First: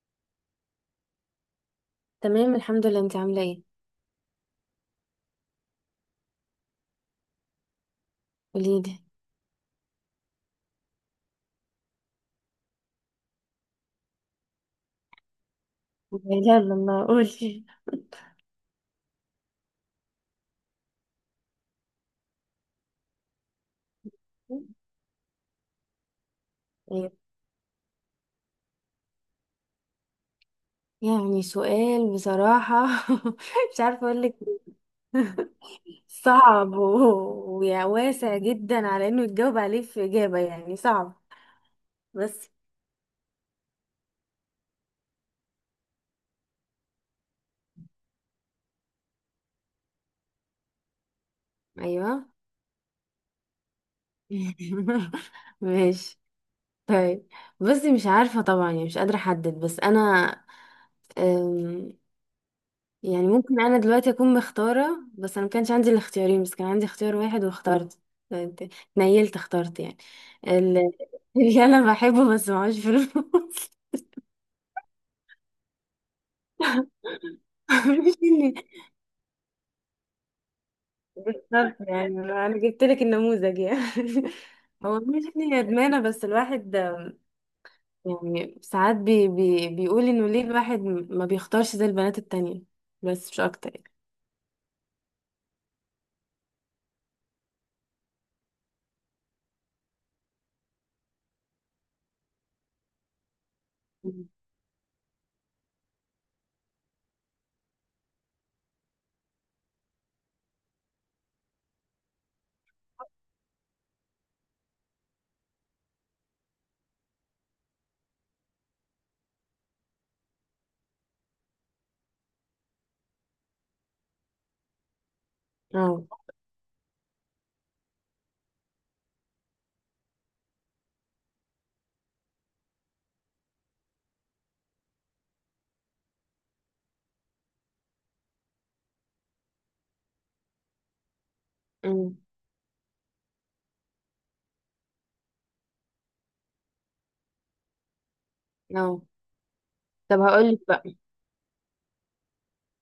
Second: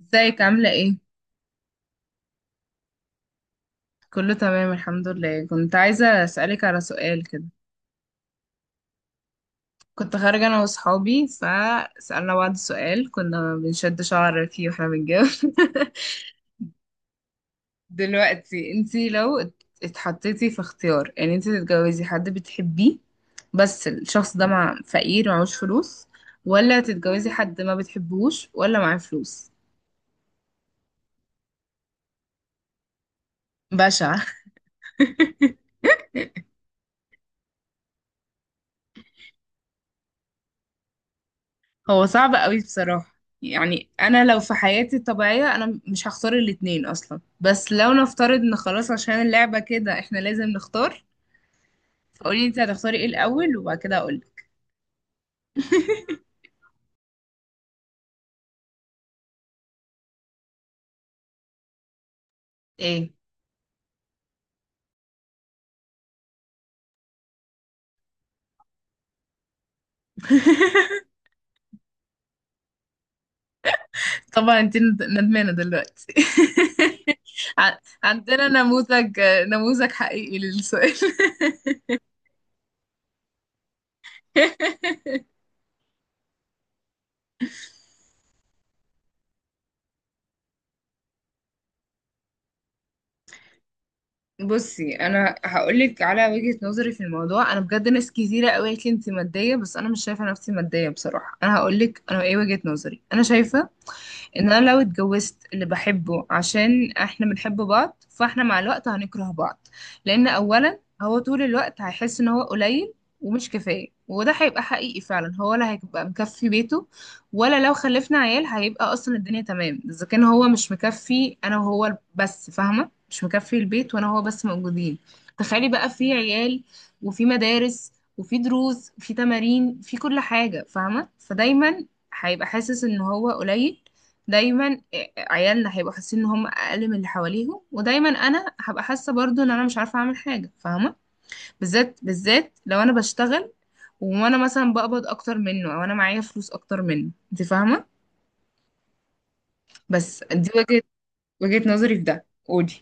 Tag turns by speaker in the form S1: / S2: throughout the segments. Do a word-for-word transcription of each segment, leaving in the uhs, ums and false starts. S1: ازيك عاملة ايه؟
S2: تمام الحمد لله، انت عامله ايه؟
S1: كله تمام الحمد لله، كنت عايزة اسألك على سؤال كده.
S2: قوليلي.
S1: كنت خارجة انا واصحابي فسألنا بعض سؤال كنا بنشد شعر فيه واحنا بنتجوز.
S2: يلا الله قولي
S1: دلوقتي انتي لو ات- اتحطيتي في اختيار ان انتي تتجوزي حد بتحبيه، بس الشخص ده مع فقير ومعهوش فلوس، ولا
S2: ايه.
S1: تتجوزي حد ما بتحبوش ولا معاه فلوس.
S2: يعني سؤال بصراحه. مش عارفه
S1: بشع.
S2: اقول لك إيه. صعب و- وواسع جدا على انه يتجاوب عليه في اجابه، يعني صعب
S1: هو صعب
S2: بس.
S1: قوي بصراحة. يعني انا لو في حياتي الطبيعية انا مش هختار الاتنين اصلا، بس لو نفترض ان خلاص عشان اللعبة كده احنا لازم نختار،
S2: ايوه.
S1: فقولي انت هتختاري ايه الاول وبعد كده اقولك.
S2: ماشي، طيب. بصي مش عارفه طبعا، يعني مش قادره احدد، بس انا أم،
S1: ايه.
S2: يعني ممكن انا دلوقتي اكون مختاره، بس انا ما كانش عندي الاختيارين، بس كان عندي اختيار واحد واخترت. نيلت اخترت يعني ال- اللي انا بحبه بس معهوش فلوس.
S1: طبعا انت ند- ندمانة دلوقتي. ع-
S2: مش
S1: عندنا
S2: اني،
S1: نموذج، نموذج حقيقي للسؤال.
S2: يعني انا جبت لك النموذج يعني. هو مش اني ندمانه، بس الواحد يعني ساعات بي بي بيقول انه ليه الواحد ما بيختارش زي البنات التانية؟ بس مش اكتر يعني.
S1: بصي، انا هقولك على وجهة نظري في الموضوع. انا بجد ناس كتيره قوي قالت لي انت ماديه، بس انا مش شايفه نفسي ماديه بصراحه. انا هقولك انا ايه وجهة نظري. انا شايفه ان انا لو اتجوزت اللي بحبه عشان احنا بنحب بعض، فاحنا مع الوقت هنكره بعض. لان اولا هو طول الوقت هيحس ان هو قليل ومش كفاية، وده هيبقى حقيقي فعلا. هو لا هيبقى مكفي بيته، ولا لو خلفنا عيال هيبقى اصلا الدنيا تمام. اذا كان هو مش مكفي انا وهو بس، فاهمة، مش مكفي البيت وانا هو بس موجودين، تخيلي بقى
S2: اه.
S1: في عيال، وفي مدارس، وفي دروس، وفي تمارين، في كل حاجة، فاهمة؟ فدايما هيبقى حاسس ان هو قليل. دايما آه، عيالنا هيبقوا حاسين ان هم اقل من اللي حواليهم، ودايما انا هبقى حاسه برضو ان انا مش عارفه اعمل حاجه، فاهمه؟ بالذات
S2: أمم.
S1: بالذات لو انا بشتغل وانا مثلا بقبض اكتر منه، او انا معايا فلوس اكتر منه، انت فاهمه.
S2: اه. طب
S1: بس دي
S2: هقول لك
S1: وجهه،
S2: بقى،
S1: وجهه نظري في ده. قولي.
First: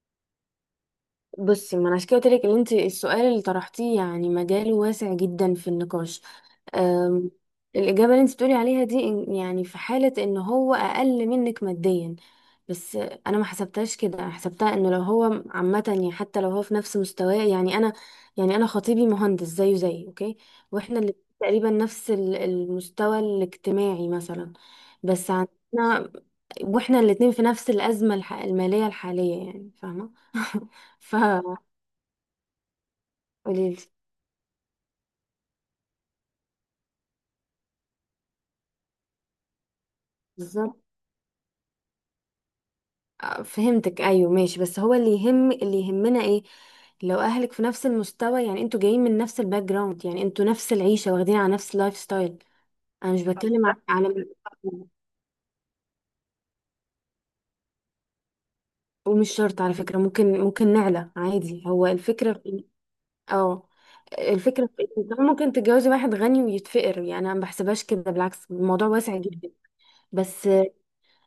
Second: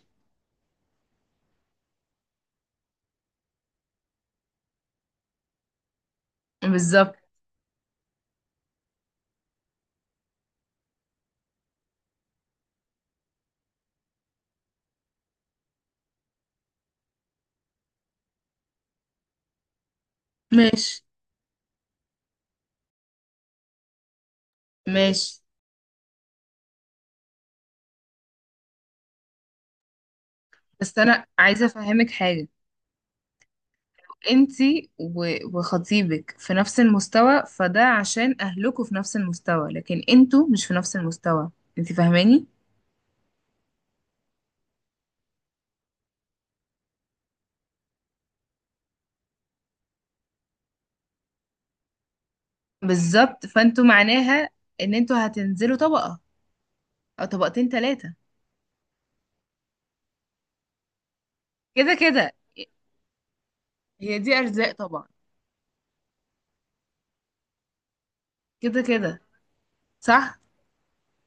S2: بصي ما انا عشان كده قلت لك ان انت السؤال اللي طرحتيه يعني مجاله واسع جدا في النقاش.
S1: بالظبط.
S2: أم، الاجابه اللي انت بتقولي عليها دي إن- يعني في حاله ان هو اقل منك ماديا، بس انا ما حسبتهاش كده، أنا حسبتها انه لو هو عامه، يعني حتى لو هو في نفس مستواه، يعني انا يعني انا خطيبي مهندس زيه زي، اوكي؟ واحنا
S1: ماشي،
S2: اللي تقريبا نفس ال- المستوى الاجتماعي مثلا، بس
S1: ماشي.
S2: عندنا واحنا الاتنين في نفس الازمه الح- الماليه الحاليه، يعني فاهمه.
S1: بس
S2: ف
S1: انا عايزه افهمك حاجه.
S2: قوليلي.
S1: انتي و- وخطيبك في نفس المستوى، فده عشان اهلكوا في نفس المستوى، لكن انتوا مش في
S2: بالظبط.
S1: نفس المستوى. انتي فاهماني.
S2: آه، فهمتك، ايوه ماشي، بس هو اللي يهم اللي يهمنا ايه؟ لو اهلك في نفس المستوى، يعني انتوا جايين من نفس الباك جراوند، يعني انتوا نفس العيشه واخدين على نفس اللايف ستايل. انا مش
S1: بالظبط،
S2: بتكلم ع-
S1: فانتوا
S2: على
S1: معناها ان انتوا هتنزلوا طبقة او طبقتين ثلاثة.
S2: ومش شرط على فكره، ممكن ممكن نعلى عادي، هو
S1: كده
S2: الفكره
S1: كده
S2: في إيه؟ اه.
S1: هي دي
S2: الفكره
S1: ارزاق
S2: في إيه؟ إن
S1: طبعا.
S2: طبعاً ممكن تتجوزي واحد غني ويتفقر، يعني انا ما بحسبهاش كده، بالعكس
S1: كده
S2: الموضوع واسع
S1: كده
S2: جدا.
S1: صح.
S2: بس،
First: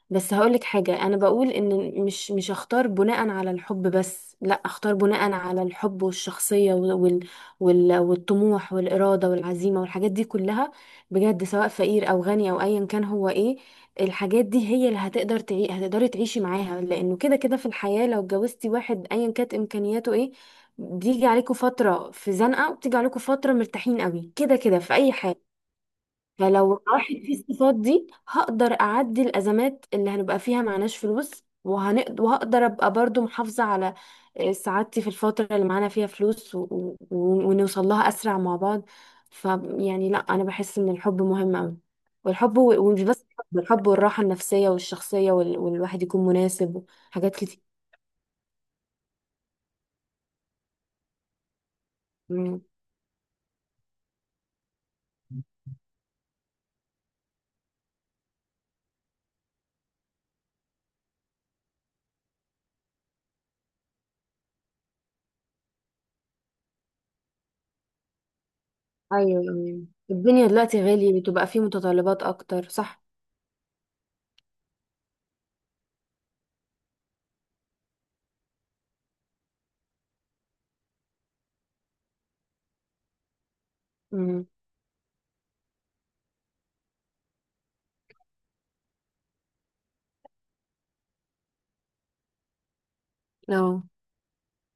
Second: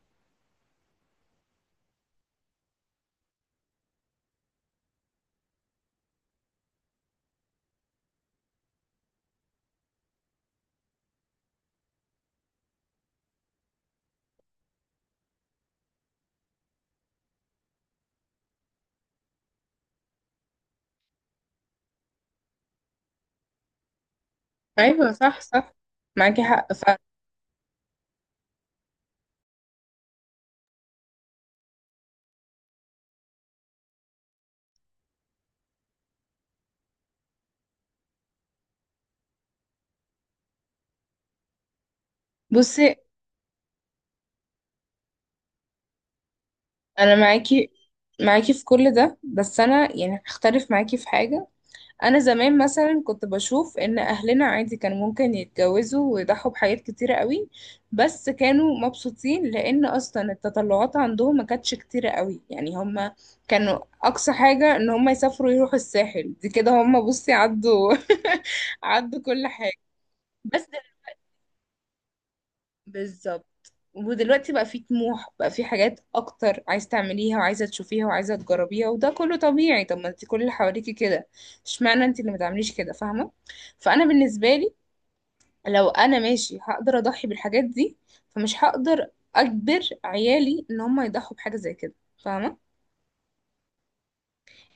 S2: بس هقولك حاجة، أنا بقول إن مش مش أختار بناء على الحب بس، لأ، أختار بناء على الحب والشخصية وال وال وال- والطموح والإرادة والعزيمة والحاجات دي كلها، بجد سواء فقير أو غني أو أيا كان، هو إيه؟ الحاجات دي هي اللي هتقدر تعي، هتقدري تعيشي معاها، لأنه كده كده في الحياة لو اتجوزتي واحد أيا كانت إمكانياته إيه، بيجي عليكم فترة في زنقة وبتيجي عليكم فترة مرتاحين قوي، كده كده في
S1: ايوه،
S2: أي
S1: صح
S2: حاجة.
S1: صح، معاكي حق
S2: فلو
S1: فعلا.
S2: راحت في الصفات دي هقدر أعدي الأزمات اللي هنبقى فيها معناش فلوس، وهنقدر وهقدر أبقى برضو محافظة على آه، سعادتي في الفترة اللي معانا فيها فلوس و... و... ونوصل لها أسرع مع بعض. ف يعني لا، أنا بحس إن الحب مهم أوي، والحب و...
S1: بصي
S2: ومش بس الحب، الحب والراحة النفسية والشخصية وال... والواحد يكون مناسب
S1: انا
S2: وحاجات كتير.
S1: معاكي، معاكي في كل ده، بس انا يعني هختلف معاكي في حاجه. انا زمان
S2: مم.
S1: مثلا كنت بشوف ان اهلنا عادي كان ممكن يتجوزوا ويضحوا بحاجات كتيرة قوي، بس كانوا مبسوطين لان اصلا التطلعات عندهم ما كانتش كتيرة قوي. يعني هم كانوا اقصى حاجة ان هم يسافروا يروحوا الساحل دي كده. هم بصي عدوا، عدوا
S2: أيوة
S1: كل حاجة.
S2: أيوة، الدنيا
S1: بس
S2: دلوقتي غالية، بتبقى فيه متطلبات أكتر، صح؟
S1: بالظبط. ودلوقتي بقى في طموح، بقى في حاجات اكتر عايز تعمليها وعايزه تشوفيها وعايزه تجربيها، وده كله طبيعي. طب ما انت كل اللي حواليكي كده، اشمعنى انت اللي ما تعمليش كده، فاهمه؟ فانا
S2: مم.
S1: بالنسبه لي لو انا ماشي هقدر اضحي بالحاجات دي، فمش هقدر اجبر عيالي ان هم يضحوا بحاجه زي كده، فاهمه؟
S2: اه.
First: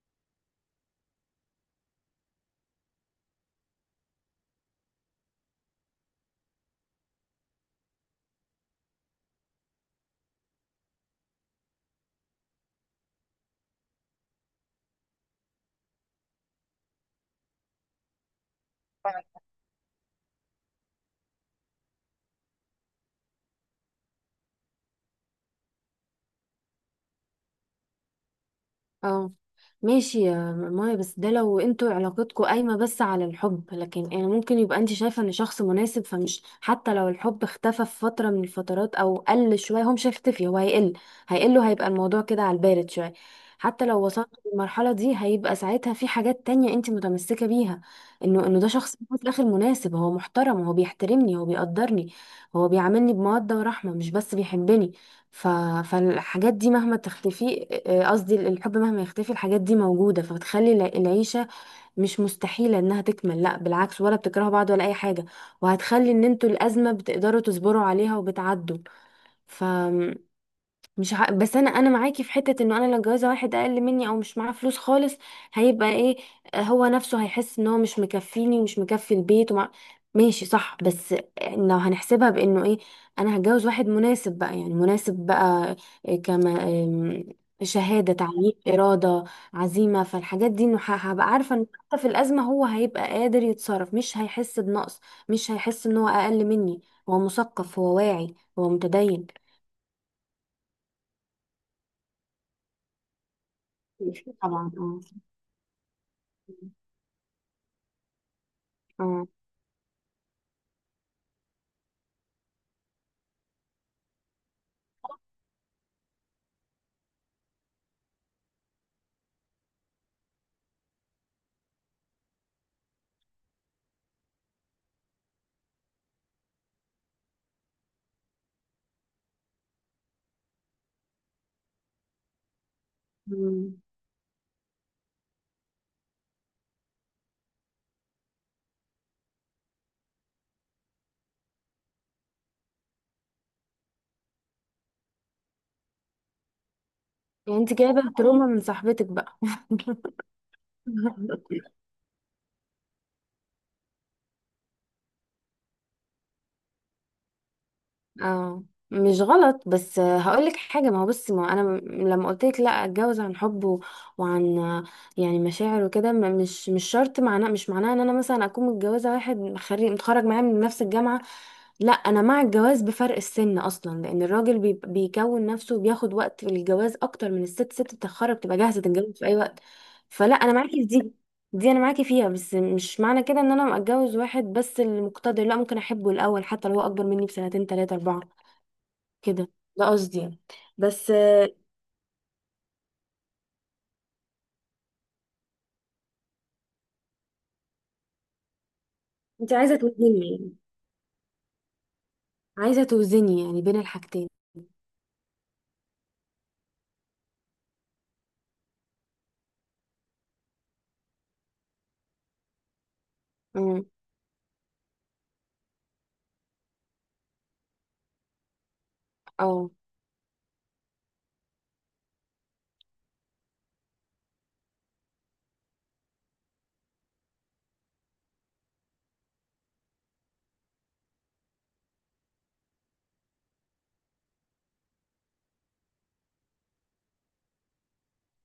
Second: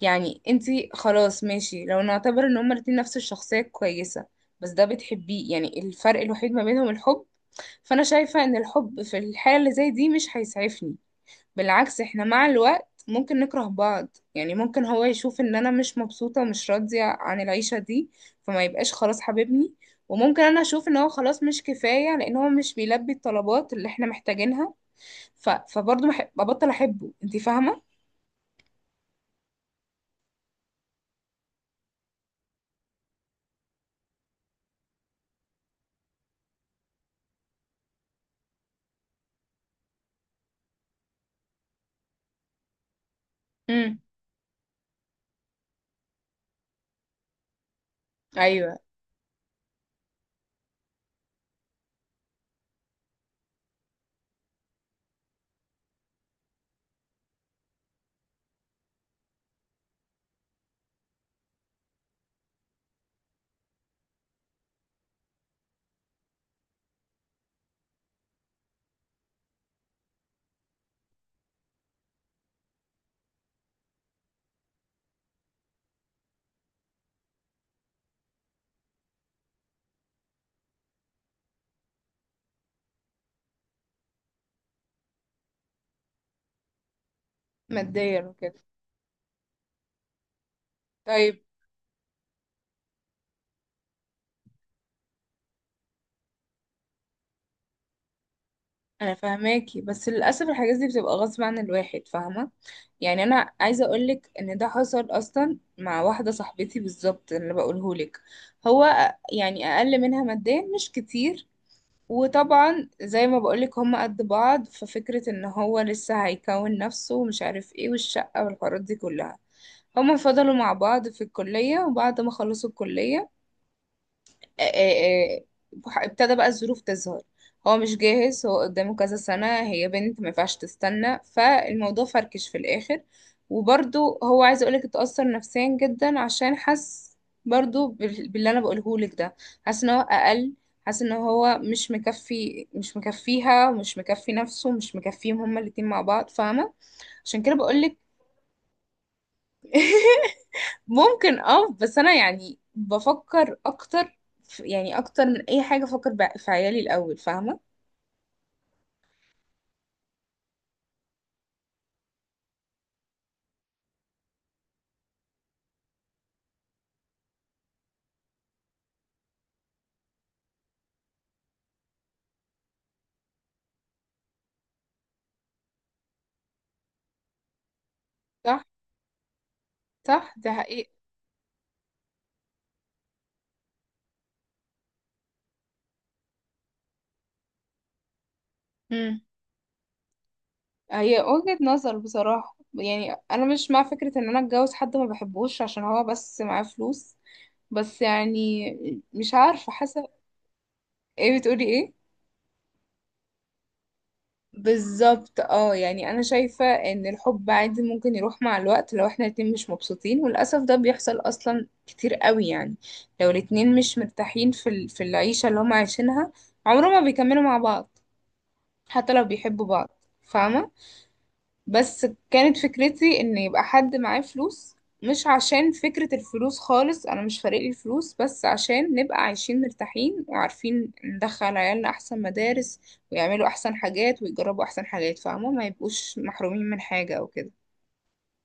S1: يعني انت خلاص ماشي، لو نعتبر ان هما الاتنين نفس الشخصيه كويسه، بس ده بتحبيه، يعني الفرق الوحيد ما بينهم الحب، فانا شايفة ان الحب في الحالة اللي زي دي مش هيسعفني. بالعكس، احنا مع الوقت ممكن نكره بعض. يعني ممكن هو يشوف ان انا مش مبسوطة ومش راضية عن العيشة دي، فما يبقاش خلاص حبيبني، وممكن انا اشوف ان هو خلاص مش كفاية لان هو مش بيلبي الطلبات اللي احنا محتاجينها. ف... فبرضه بح- ببطل احبه، انت فاهمة.
S2: اه ماشي يا مايا، بس ده لو انتوا علاقتكم قايمة بس على الحب، لكن يعني ممكن يبقى انت شايفة ان شخص مناسب، فمش حتى لو الحب اختفى في فترة من الفترات او قل شوية، هو مش هيختفي، هو هيقل، هيقل وهيبقى الموضوع كده على البارد شوية. حتى
S1: امم،
S2: لو وصلت للمرحلة دي، هيبقى ساعتها في حاجات تانية انت متمسكة بيها، انه انه ده
S1: ايوه،
S2: شخص في الاخر مناسب، هو محترم، هو بيحترمني، هو بيقدرني، هو بيعاملني بمودة ورحمة مش بس بيحبني. ف... فالحاجات دي مهما تختفي، آه، قصدي الحب مهما يختفي، الحاجات دي موجودة، فبتخلي الع- العيشة مش مستحيلة انها تكمل، لا بالعكس، ولا بتكرهوا بعض ولا اي حاجة، وهتخلي ان انتوا الأزمة بتقدروا تصبروا عليها وبتعدوا. ف مش ع... بس انا انا معاكي في حته، انه انا لو جوازه واحد اقل مني او مش معاه فلوس خالص، هيبقى ايه؟ آه، هو نفسه هيحس ان هو مش مكفيني ومش مكفي البيت ومع... ماشي صح، بس لو هنحسبها بانه ايه، انا هتجوز واحد مناسب بقى، يعني مناسب بقى إيه كما آم، شهاده،
S1: ماديا
S2: تعليم،
S1: وكده.
S2: اراده، عزيمه، فالحاجات دي انه ه- هبقى
S1: طيب
S2: عارفه ان حتى في الازمه هو هيبقى قادر يتصرف، مش هيحس بنقص، مش هيحس ان هو اقل مني، هو مثقف، هو واعي، هو
S1: انا
S2: متدين.
S1: فاهماكي، بس للاسف الحاجات دي بتبقى غصب عن الواحد، فاهمه؟ يعني انا عايزه اقولك ان ده
S2: طبعا. اه.
S1: حصل اصلا مع واحده صاحبتي بالظبط اللي بقولهولك. هو
S2: اه.
S1: أ- يعني اقل منها ماديا مش كتير، وطبعا زي ما بقولك هما قد بعض، ففكره ان هو لسه هيكون نفسه ومش عارف ايه والشقه والحوارات دي كلها. هما فضلوا مع بعض في الكليه، وبعد ما خلصوا الكليه آه، آه، آه، ابتدى بقى الظروف تظهر. هو مش جاهز، هو قدامه كذا سنة، هي بنت ما ينفعش تستنى، فالموضوع فركش في الآخر.
S2: مم.
S1: وبرضو هو عايز أقولك اتأثر نفسيا جدا، عشان حس برضو بال- باللي أنا بقولهولك ده. حاسس إن هو أقل، حاسس إن هو مش مكفي، مش مكفيها ومش مكفي نفسه ومش مكفيهم هما الاتنين مع بعض، فاهمة؟ عشان كده
S2: يعني انت
S1: بقولك.
S2: جايبه تروما من صاحبتك بقى؟
S1: ممكن، اه، بس انا يعني بفكر اكتر في- يعني اكتر من اي حاجه افكر بع- في عيالي الاول، فاهمه.
S2: اه. مش غلط، بس هقول لك حاجه، ما هو بصي ما هو انا م- لما قلت لك لا اتجوز عن حب و- وعن يعني مشاعر وكده، ما- مش مش شرط معناه، مش معناه ان انا مثلا اكون متجوزه واحد خريج متخرج معايا من نفس الجامعه، لا، انا مع الجواز بفرق السن اصلا، لان الراجل بي... بيكون نفسه وبياخد وقت في الجواز اكتر من الست، ست بتتخرج بتبقى
S1: صح،
S2: جاهزه تتجوز في اي وقت.
S1: صح
S2: فلا
S1: ده
S2: انا معاكي في
S1: حقيقة.
S2: دي، دي انا معاكي فيها، بس مش معنى كده ان انا اتجوز واحد بس اللي مقتدر، لا، ممكن احبه الاول حتى لو هو اكبر مني بسنتين تلاتة اربعة،
S1: مم.
S2: كده ده قصدي يعني. بس
S1: هي
S2: آه،
S1: وجهة نظر بصراحة، يعني أنا مش مع فكرة إن أنا أتجوز حد ما بحبوش عشان هو بس معاه فلوس. بس يعني مش
S2: انت
S1: عارفة
S2: عايزه
S1: حسب.
S2: توزني يعني؟
S1: إيه بتقولي إيه؟
S2: عايزه توزني يعني بين الحاجتين.
S1: بالظبط، اه. يعني انا شايفة ان الحب عادي ممكن يروح مع الوقت لو احنا الاتنين مش مبسوطين، وللأسف ده بيحصل اصلا كتير قوي. يعني لو الاتنين
S2: امم.
S1: مش مرتاحين في ال- في العيشة اللي هم عايشينها، عمرهم ما بيكملوا مع بعض حتى لو بيحبوا
S2: اه.
S1: بعض، فاهمة؟ بس كانت فكرتي ان يبقى حد معاه فلوس، مش عشان فكرة الفلوس خالص، انا مش فارق لي الفلوس، بس عشان نبقى عايشين مرتاحين وعارفين ندخل عيالنا احسن مدارس، ويعملوا احسن حاجات ويجربوا احسن حاجات، فاهمة؟ ما يبقوش محرومين من حاجة او كده.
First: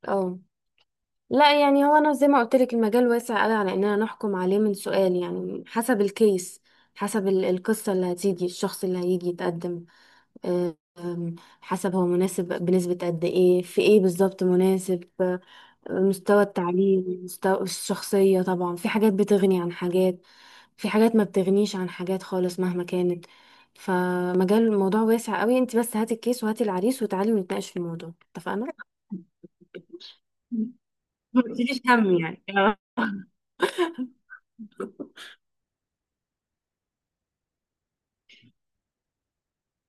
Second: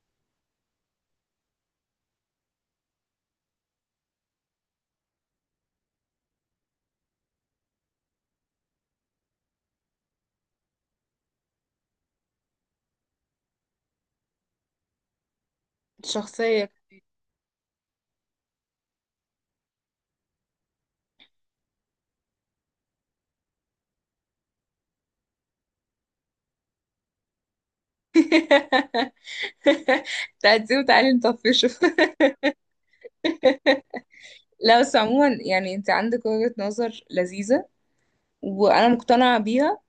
S2: اه لا، يعني هو انا زي ما قلت لك، المجال واسع قوي على اننا نحكم عليه من سؤال، يعني حسب الكيس، حسب ال- القصة اللي هتيجي، الشخص اللي هيجي يتقدم، أم، حسب هو مناسب بنسبة قد ايه، في ايه بالظبط مناسب، أه، مستوى
S1: شخصية.
S2: التعليم، مستوى الشخصية، طبعا في حاجات بتغني عن حاجات، في حاجات ما بتغنيش عن حاجات خالص مهما كانت، فمجال الموضوع واسع قوي، انت بس هاتي الكيس وهاتي العريس وتعالي ونتناقش في الموضوع، اتفقنا؟
S1: تعدي وتعالي
S2: ما
S1: نطفشه.
S2: تشيليش هم يعني.
S1: لا بس عموما يعني انت عندك وجهة نظر لذيذة وانا مقتنعة بيها،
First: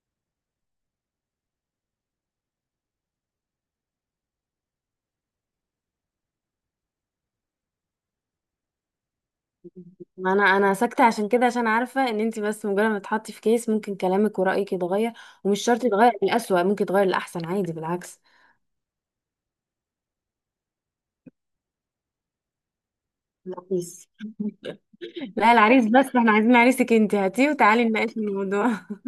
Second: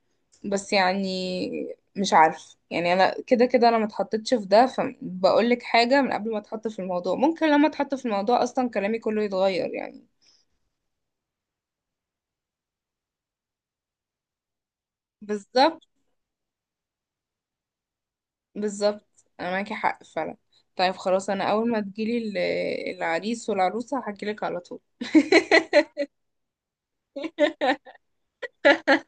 S1: بس يعني مش عارف. يعني انا كده كده انا ما اتحطتش في ده، فبقول لك حاجه من قبل ما اتحط في الموضوع. ممكن لما اتحط في الموضوع اصلا كلامي كله يتغير يعني.
S2: ما انا انا ساكته عشان كده، عشان عارفه ان انت بس مجرد ما تحطي في كيس ممكن كلامك ورايك يتغير، ومش
S1: بالظبط،
S2: شرط يتغير للأسوأ، ممكن يتغير للأحسن عادي، بالعكس.
S1: بالظبط، انا معاكي حق فعلا. طيب خلاص، انا اول ما تجيلي ال- العريس والعروسه
S2: العريس؟
S1: هحكيلك على طول.
S2: لا العريس، بس احنا عايزين عريسك انت، هاتيه وتعالي نناقش الموضوع.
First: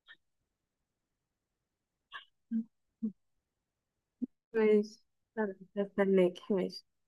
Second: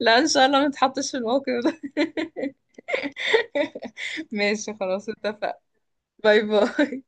S1: لا ان شاء الله ما اتحطش في الموقف ده. ماشي
S2: ماشي
S1: خلاص، اتفق.
S2: استناك،
S1: باي
S2: ماشي.
S1: باي.